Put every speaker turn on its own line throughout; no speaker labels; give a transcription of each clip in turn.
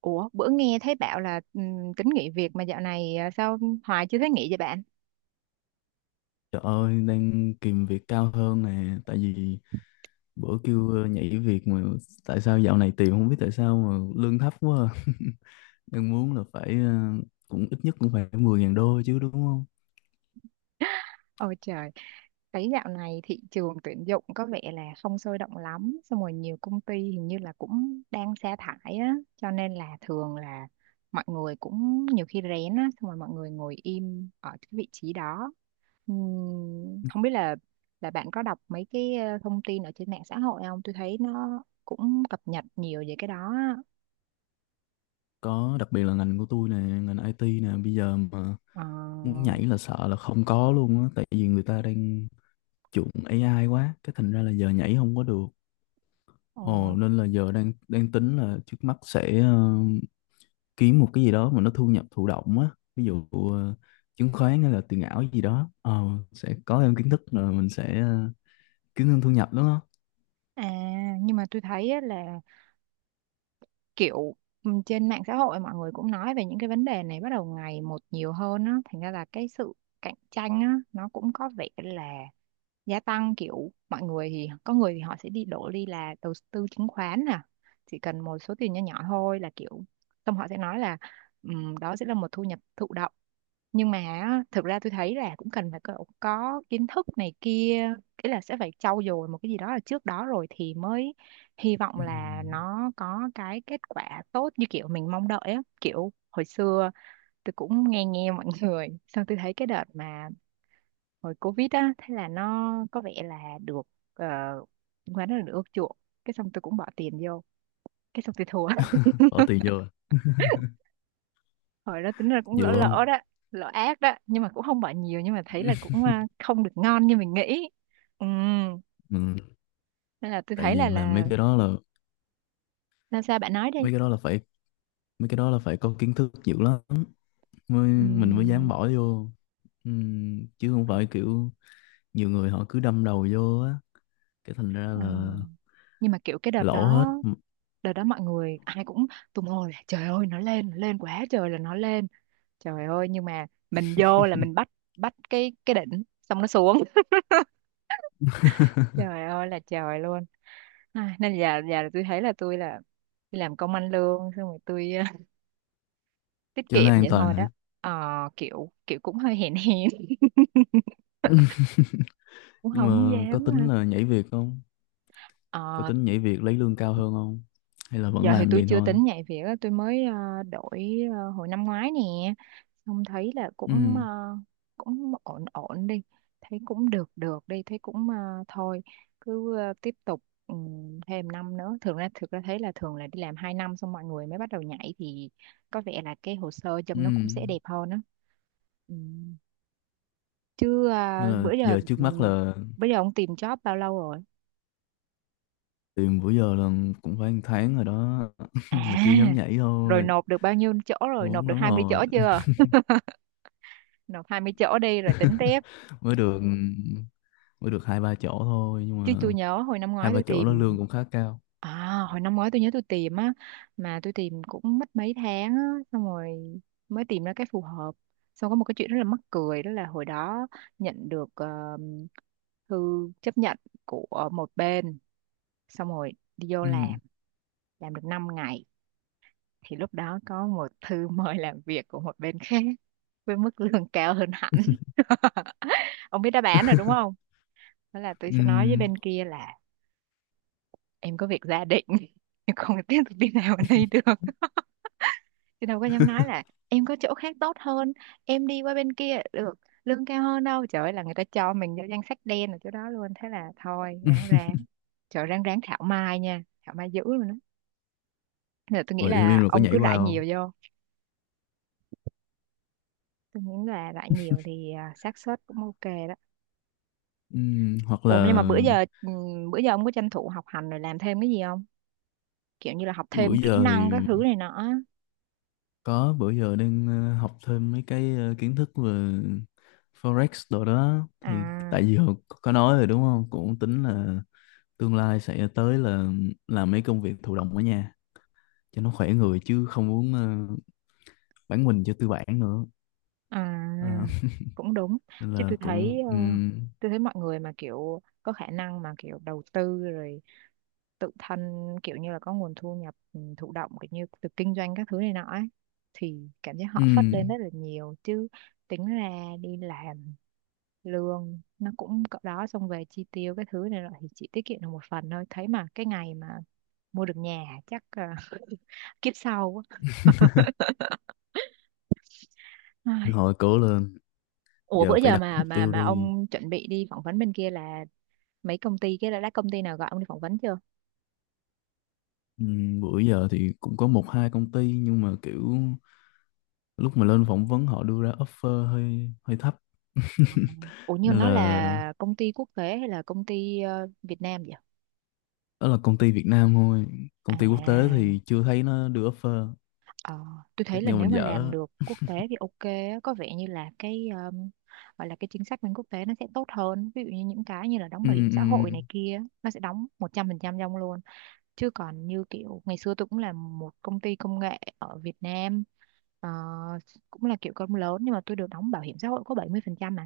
Ủa, bữa nghe thấy bảo là tính nghỉ việc mà dạo này, à, sao Hoài chưa thấy nghỉ vậy bạn?
Trời ơi, đang kìm việc cao hơn nè, tại vì bữa kêu nhảy việc mà tại sao dạo này tìm không biết tại sao mà lương thấp quá. À. Đang muốn là phải cũng ít nhất cũng phải 10.000 đô chứ đúng không?
Ôi trời, thấy dạo này thị trường tuyển dụng có vẻ là không sôi động lắm, xong rồi nhiều công ty hình như là cũng đang sa thải á, cho nên là thường là mọi người cũng nhiều khi rén á, xong rồi mọi người ngồi im ở cái vị trí đó. Ừm, không biết là bạn có đọc mấy cái thông tin ở trên mạng xã hội không? Tôi thấy nó cũng cập nhật nhiều về cái đó á.
Có đặc biệt là ngành của tôi nè, ngành IT nè, bây giờ mà
Ờ,
muốn nhảy là sợ là không có luôn á, tại vì người ta đang chuộng AI quá, cái thành ra là giờ nhảy không có được.
ờ,
Ồ nên là giờ đang đang tính là trước mắt sẽ kiếm một cái gì đó mà nó thu nhập thụ động á, ví dụ chứng khoán hay là tiền ảo gì đó, sẽ có thêm kiến thức rồi mình sẽ kiếm thêm thu nhập đúng không.
À, nhưng mà tôi thấy á là kiểu, ừ, trên mạng xã hội mọi người cũng nói về những cái vấn đề này bắt đầu ngày một nhiều hơn á, thành ra là cái sự cạnh tranh á nó cũng có vẻ là gia tăng, kiểu mọi người thì có người thì họ sẽ đi đổ đi là đầu tư chứng khoán nè, chỉ cần một số tiền nhỏ nhỏ thôi là kiểu xong họ sẽ nói là, đó sẽ là một thu nhập thụ động. Nhưng mà á, thực ra tôi thấy là cũng cần phải có kiến thức này kia, ý là sẽ phải trau dồi một cái gì đó là trước đó rồi thì mới hy vọng
Ừ.
là nó có cái kết quả tốt như kiểu mình mong đợi á. Kiểu hồi xưa tôi cũng nghe nghe mọi người xong tôi thấy cái đợt mà hồi Covid á thế là nó có vẻ là được, chứng khoán nó được ưa chuộng, cái xong tôi cũng bỏ tiền vô, cái xong tôi thua.
Bỏ tiền vô à?
Hồi đó tính ra cũng lỡ
Nhiều không?
lỡ đó, lỡ ác đó, nhưng mà cũng không bệnh nhiều, nhưng mà thấy là cũng, à, không được ngon như mình nghĩ. Ừ,
Mình,
nên là tôi
tại
thấy là
vì mà mấy cái đó là,
sao, sao bạn nói đi.
mấy cái đó là phải, mấy cái đó là phải có kiến thức nhiều lắm mới, mình mới dám
Ừm,
bỏ vô. Chứ không phải kiểu nhiều người họ cứ đâm đầu vô á, cái thành ra
à,
là
nhưng mà kiểu cái đợt
lỗ
đó,
hết.
đợt đó mọi người ai cũng tung hô là trời ơi nó lên, nó lên quá trời là nó lên, trời ơi, nhưng mà mình vô là mình bắt bắt cái đỉnh xong nó xuống. Trời ơi là trời luôn. Ai, nên giờ, là tôi thấy là tôi là đi làm công ăn lương xong rồi tôi tiết
Cho nó
kiệm
an
vậy
toàn
thôi đó.
hả?
Ờ, kiểu kiểu cũng hơi hèn hèn. Cũng
Nhưng
không
mà
dám.
có tính là nhảy việc không? Có
ờ,
tính nhảy việc lấy lương cao hơn không? Hay là vẫn
Giờ thì
làm
tôi
vậy
chưa
thôi?
tính nhảy việc á, tôi mới đổi, hồi năm ngoái nè, xong thấy là cũng,
Ừ,
cũng ổn ổn đi, thấy cũng được được đi, thấy cũng, thôi cứ, tiếp tục, ừ, thêm năm nữa. Thường ra, thực ra thấy là thường là đi làm 2 năm xong mọi người mới bắt đầu nhảy thì có vẻ là cái hồ sơ
ừ.
trong nó cũng sẽ đẹp hơn á. Ừ. Chứ, à,
Nên là
bữa giờ,
giờ trước mắt là
ông tìm job bao lâu rồi?
tìm bữa giờ là cũng phải 1 tháng rồi đó.
À,
Mà chưa dám nhảy
rồi
thôi,
nộp được bao nhiêu chỗ rồi, nộp
muốn
được
lắm
20
rồi.
chỗ chưa? Nộp 20 chỗ đi rồi tính tiếp.
Mới được, mới được 2 3 chỗ thôi nhưng
Chứ tôi
mà
nhớ hồi năm
hai
ngoái
ba
tôi
chỗ đó
tìm,
lương cũng khá cao.
à, hồi năm ngoái tôi nhớ tôi tìm á, mà tôi tìm cũng mất mấy tháng á, xong rồi mới tìm ra cái phù hợp. Xong có một cái chuyện rất là mắc cười đó là hồi đó nhận được, thư chấp nhận của một bên, xong rồi đi vô
Ừ.
làm được 5 ngày thì lúc đó có một thư mời làm việc của một bên khác với mức lương cao hơn hẳn. Ông biết đáp án rồi đúng không? Đó là tôi
Ừ.
sẽ nói với bên kia là em có việc gia đình, em không tiếp tục đi nào ở đây được, chứ đâu có dám nói là em có chỗ khác tốt hơn, em đi qua bên kia được lương cao hơn đâu. Trời ơi là người ta cho mình vô danh sách đen ở chỗ đó luôn, thế là thôi ráng ráng trời, ráng ráng thảo mai nha, thảo mai dữ luôn đó. Nên là tôi nghĩ
Mà im im
là
rồi có
ông
nhảy
cứ
qua
rải
không?
nhiều vô, tôi nghĩ là rải nhiều thì, à, xác suất cũng ok đó.
Ừ. Hoặc
Ủa nhưng mà
là
bữa giờ, ông có tranh thủ học hành rồi làm thêm cái gì không? Kiểu như là học
bữa
thêm kỹ
giờ
năng các
thì
thứ này nọ á.
có, bữa giờ đang học thêm mấy cái kiến thức về Forex đồ đó thì
À,
tại vì hồi có nói rồi đúng không? Cũng tính là tương lai sẽ tới là làm mấy công việc thụ động ở nhà cho nó khỏe người chứ không muốn bán mình cho tư bản nữa. Ờ,
à, cũng đúng.
nên
Chứ
là
tôi
cũng
thấy, mọi người mà kiểu có khả năng mà kiểu đầu tư rồi tự thân, kiểu như là có nguồn thu nhập, thụ động kiểu như từ kinh doanh các thứ này nọ ấy, thì cảm giác họ phất lên rất
ừm,
là nhiều. Chứ tính ra đi làm lương nó cũng cỡ đó, xong về chi tiêu cái thứ này rồi thì chỉ tiết kiệm được một phần thôi, thấy mà cái ngày mà mua được nhà hả? Chắc, kiếp sau quá. Ai.
hồi cố lên,
Ủa bữa
giờ phải
giờ
đặt
mà
mục
mà
tiêu
mà
đi.
ông chuẩn bị đi phỏng vấn bên kia là mấy công ty, cái là đã công ty nào gọi ông đi phỏng vấn chưa?
Bữa giờ thì cũng có 1 2 công ty nhưng mà kiểu lúc mà lên phỏng vấn họ đưa ra offer hơi hơi thấp.
Ủa nhưng
Nên
nó
là
là công ty quốc tế hay là công ty, Việt Nam vậy?
đó là công ty Việt Nam thôi, công ty quốc tế
À,
thì chưa thấy nó đưa offer.
ờ, tôi thấy
Chắc
là
do mình
nếu mà làm
dở.
được quốc tế thì ok á, có vẻ như là cái, gọi là cái chính sách bên quốc tế nó sẽ tốt hơn, ví dụ như những cái như là đóng
Ừ,
bảo hiểm xã hội
ừ.
này kia nó sẽ đóng 100% cho ông luôn. Chứ còn như kiểu ngày xưa tôi cũng là một công ty công nghệ ở Việt Nam, ờ, cũng là kiểu công lớn, nhưng mà tôi được đóng bảo hiểm xã hội có 70% mà.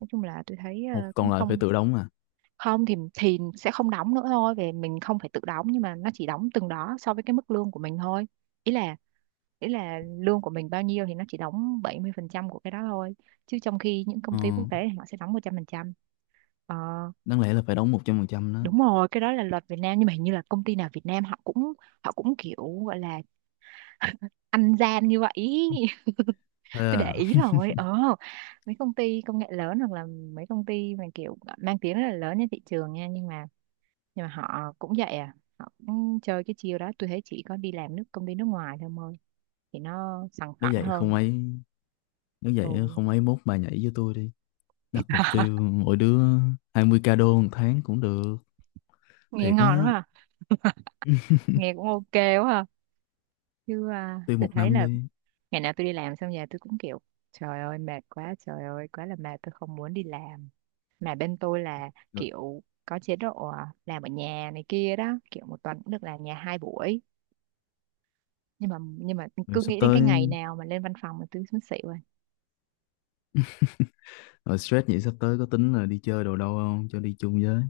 Nói chung là tôi thấy,
Ủa,
cũng
còn lại phải
không,
tự đóng à?
không thì sẽ không đóng nữa thôi, về mình không phải tự đóng, nhưng mà nó chỉ đóng từng đó so với cái mức lương của mình thôi, ý là lương của mình bao nhiêu thì nó chỉ đóng 70% của cái đó thôi, chứ trong khi những
Ờ,
công ty quốc tế thì họ sẽ đóng 100%. Ờ,
đáng lẽ là phải đóng 100% đó.
đúng rồi, cái đó là luật Việt Nam, nhưng mà hình như là công ty nào Việt Nam họ cũng, kiểu gọi là ăn gian như vậy ý.
Thế
Tôi để
à?
ý rồi, ờ, mấy công ty công nghệ lớn hoặc là mấy công ty mà kiểu mang tiếng rất là lớn trên thị trường nha, nhưng mà, họ cũng vậy, à họ cũng chơi cái chiêu đó. Tôi thấy chỉ có đi làm nước công ty nước ngoài thôi mời thì nó sòng
nếu
phẳng
vậy không
hơn.
ấy nếu vậy
Ừ.
không ấy mốt bà nhảy với tôi đi, đặt mục tiêu mỗi đứa 20K đô 1 tháng cũng được.
Nghe
Thiệt
ngon quá
á,
à. Nghe cũng ok quá à. Chứ à,
tiêu
tôi
một
thấy
năm
là
đi.
ngày nào tôi đi làm xong về tôi cũng kiểu trời ơi mệt quá, trời ơi quá là mệt, tôi không muốn đi làm. Mà bên tôi là
Rồi,
kiểu có chế độ, à, làm ở nhà này kia đó, kiểu một tuần cũng được làm nhà 2 buổi, nhưng mà,
rồi
cứ
sắp
nghĩ đến
tới,
cái ngày nào mà lên văn phòng mà tôi muốn xỉu rồi.
rồi stress vậy sắp tới có tính là đi chơi đồ đâu không? Cho đi chung với.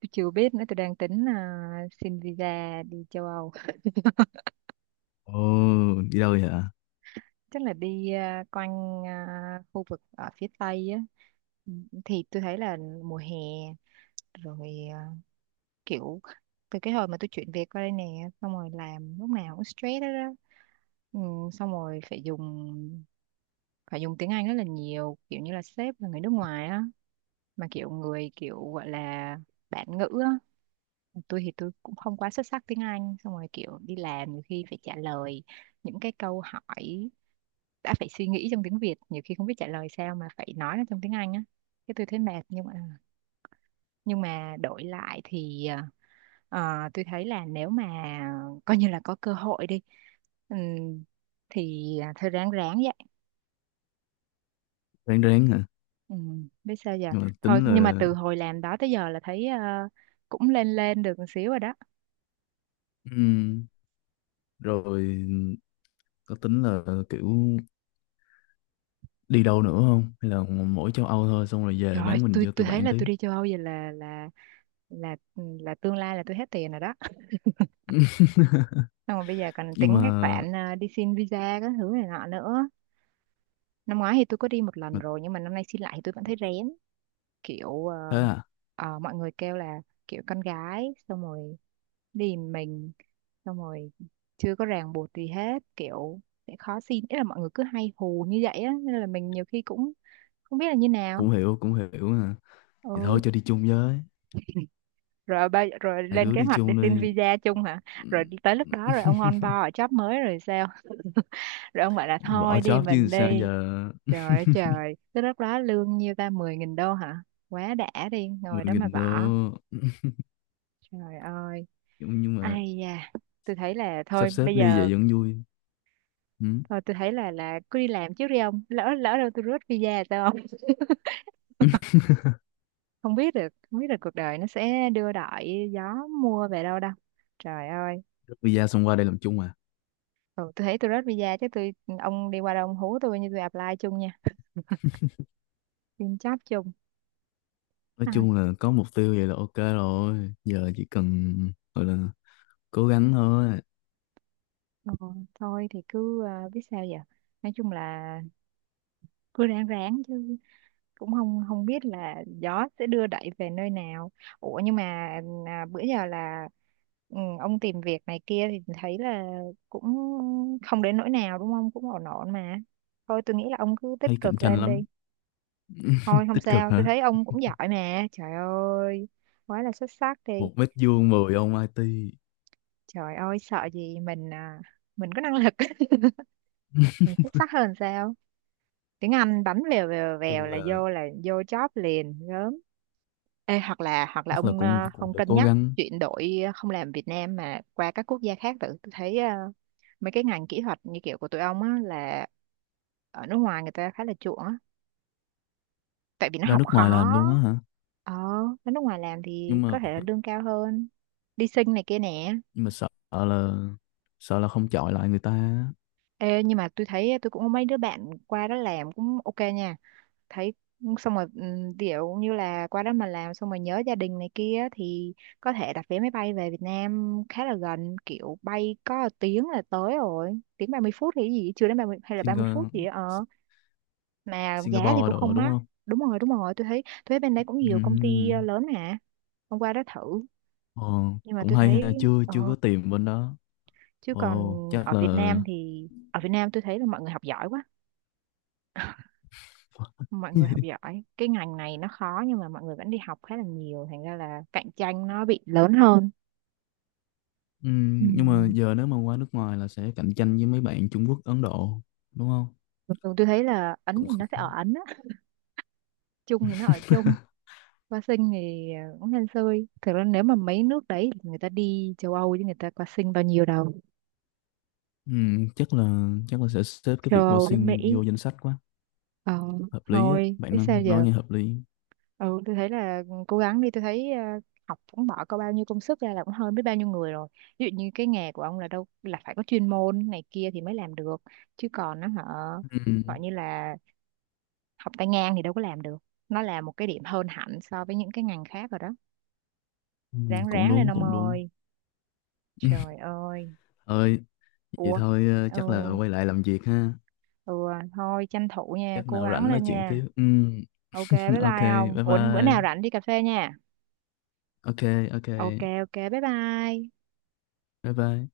Tôi chưa biết nữa, tôi đang tính, à, xin visa đi châu Âu,
Ồ, đi đâu vậy hả?
chắc là đi, à, quanh, à, khu vực ở phía Tây á. Ừ, thì tôi thấy là mùa hè rồi, à, kiểu từ cái hồi mà tôi chuyển việc qua đây nè, xong rồi làm lúc nào cũng stress đó, đó. Ừ, xong rồi phải dùng tiếng Anh rất là nhiều, kiểu như là sếp là người nước ngoài á, mà kiểu người kiểu gọi là bản ngữ á. Tôi thì tôi cũng không quá xuất sắc tiếng Anh, xong rồi kiểu đi làm nhiều khi phải trả lời những cái câu hỏi đã phải suy nghĩ trong tiếng Việt, nhiều khi không biết trả lời sao mà phải nói nó trong tiếng Anh á. Cái tôi thấy mệt, nhưng mà đổi lại thì ờ, tôi thấy là nếu mà coi như là có cơ hội đi, ừm, thì thôi ráng ráng vậy.
Ráng ráng hả?
Ừ, biết sao giờ.
Rồi
Thôi
tính
nhưng mà
là...
từ hồi làm đó tới giờ là thấy cũng lên lên được một xíu rồi đó.
ừm, rồi có tính là kiểu đi đâu nữa không? Hay là mỗi châu Âu thôi xong rồi về
Trời ơi,
bán mình
tôi
cho
tôi
tụi
thấy
bạn
là tôi
tiếp.
đi châu Âu vậy là tương lai là tôi hết tiền rồi đó. Xong rồi bây giờ còn
Nhưng
tính cái
mà...
khoản đi xin visa các thứ này nọ nữa. Năm ngoái thì tôi có đi một lần
mà
rồi, nhưng mà năm nay xin lại thì tôi vẫn thấy rén. Kiểu
thế à?
mọi người kêu là kiểu con gái, xong rồi đi mình, xong rồi chưa có ràng buộc gì hết, kiểu sẽ khó xin. Ý là mọi người cứ hay hù như vậy á, nên là mình nhiều khi cũng không biết là như nào.
Cũng hiểu hả? Thì thôi
Ừ,
cho đi chung với.
rồi ba rồi
Hai
lên
đứa
kế
đi
hoạch để
chung
xin
đi.
visa chung hả? Rồi tới lúc đó rồi ông on board ở job mới rồi sao? Rồi ông bảo là
Bỏ
thôi đi
job chứ
mình
sao
đi.
giờ.
Trời ơi trời, tới lúc đó lương nhiêu ta, 10.000 đô hả? Quá đã, đi
mười
ngồi đó mà
nghìn đô.
bỏ. Trời ơi.
Nhưng mà
Ai da. Tôi thấy là thôi
sắp xếp
bây
đi
giờ.
vậy vẫn vui. Ừ.
Thôi tôi thấy là cứ đi làm trước đi ông. Lỡ lỡ đâu tôi rớt visa là sao không? Không biết được, không biết được cuộc đời nó sẽ đưa đợi gió mua về đâu đâu. Trời ơi.
Rút visa xong qua đây làm chung à?
Ừ, tôi thấy tôi rớt visa chứ tôi, ông đi qua đâu ông hú tôi, như tôi apply chung nha. Xin job chung.
Nói
Ai,
chung là có mục tiêu vậy là ok rồi, giờ chỉ cần gọi là cố gắng thôi.
ờ, thôi thì cứ biết sao giờ. Nói chung là cứ ráng ráng chứ, cũng không không biết là gió sẽ đưa đẩy về nơi nào. Ủa nhưng mà bữa giờ là, ừ, ông tìm việc này kia thì thấy là cũng không đến nỗi nào đúng không, cũng ổn ổn mà. Thôi tôi nghĩ là ông cứ
Thấy
tích
cạnh
cực
tranh
lên đi.
lắm.
Thôi không
Tích cực
sao, tôi
hả?
thấy ông cũng giỏi mà, trời ơi, quá là xuất sắc đi.
1 mét vuông 10 ông IT.
Trời ơi sợ gì, mình à, mình có năng lực. Mình xuất sắc hơn sao, tiếng Anh bấm vèo vèo vèo
Chung
là
là
vô là vô job liền gớm. Ê, hoặc là
chắc là
ông
cũng cũng
không
phải
cân
cố
nhắc
gắng.
chuyển đổi, không làm Việt Nam mà qua các quốc gia khác. Tự tôi thấy mấy cái ngành kỹ thuật như kiểu của tụi ông á là ở nước ngoài người ta khá là chuộng á, tại vì nó
Ra
học
nước ngoài làm
khó.
luôn á hả?
Ờ, ở nước ngoài làm thì
nhưng
có
mà
thể là lương cao hơn, đi sinh này kia nè.
nhưng mà sợ là, sợ là không chọi lại người ta á.
Ê, nhưng mà tôi thấy tôi cũng có mấy đứa bạn qua đó làm cũng ok nha. Thấy xong rồi ví dụ như là qua đó mà làm xong rồi nhớ gia đình này kia thì có thể đặt vé máy bay về Việt Nam khá là gần, kiểu bay có 1 tiếng là tới rồi, tiếng 30 phút thì cái gì, chưa đến 30 hay là 30 phút
Singa,
gì đó. Ờ mà giá thì
Singapore
cũng
đồ
không
đúng
mắc.
không?
Đúng rồi, đúng rồi, tôi thấy bên đấy cũng nhiều công ty
Ừm.
lớn mà, hôm qua đó thử.
Ồ,
Nhưng mà
cũng
tôi
hay
thấy
ha, chưa chưa có tìm bên đó.
chứ còn
Ồ chắc
ở Việt
là.
Nam thì ở Việt Nam tôi thấy là mọi người học giỏi quá. Mọi người học giỏi, cái ngành này nó khó, nhưng mà mọi người vẫn đi học khá là nhiều, thành ra là cạnh tranh nó bị lớn hơn.
Ừ,
Ừ.
nhưng mà giờ nếu mà qua nước ngoài là sẽ cạnh tranh với mấy bạn Trung Quốc, Ấn Độ, đúng không?
Thường thường tôi thấy là Ấn
Cũng
thì
kh-,
nó sẽ ở Ấn á, Trung thì nó ở Trung. Qua sinh thì cũng hên xui, thực ra nếu mà mấy nước đấy thì người ta đi châu Âu chứ người ta qua sinh bao nhiêu đâu.
ừ, chắc là sẽ xếp cái
Châu
việc qua
Âu với
sinh
Mỹ.
vô danh sách quá.
Ờ.
Hợp lý á
Thôi
bạn
biết sao
nói
giờ.
nghe hợp lý.
Ừ, tôi thấy là, ừ, cố gắng đi, tôi thấy học cũng bỏ có bao nhiêu công sức ra là cũng hơn biết bao nhiêu người rồi. Ví dụ như cái nghề của ông là đâu là phải có chuyên môn này kia thì mới làm được, chứ còn nó họ
Ừ,
gọi như là học tay ngang thì đâu có làm được. Nó là một cái điểm hơn hẳn so với những cái ngành khác rồi đó.
ừ,
Ráng
cũng
ráng lên
đúng
ông
cũng đúng.
ơi. Trời ơi.
Ơi, vậy
Ủa.
thôi
Ừ,
chắc là quay lại làm việc ha.
ừ thôi tranh thủ nha,
Chắc
cố
nào
gắng
rảnh nói
lên
chuyện
nha.
tiếp, ừ,
Ok, bye
ok,
bye ông.
bye
Ủa bữa nào
bye.
rảnh đi cà phê nha.
Ok ok,
Ok ok, bye bye.
bye bye.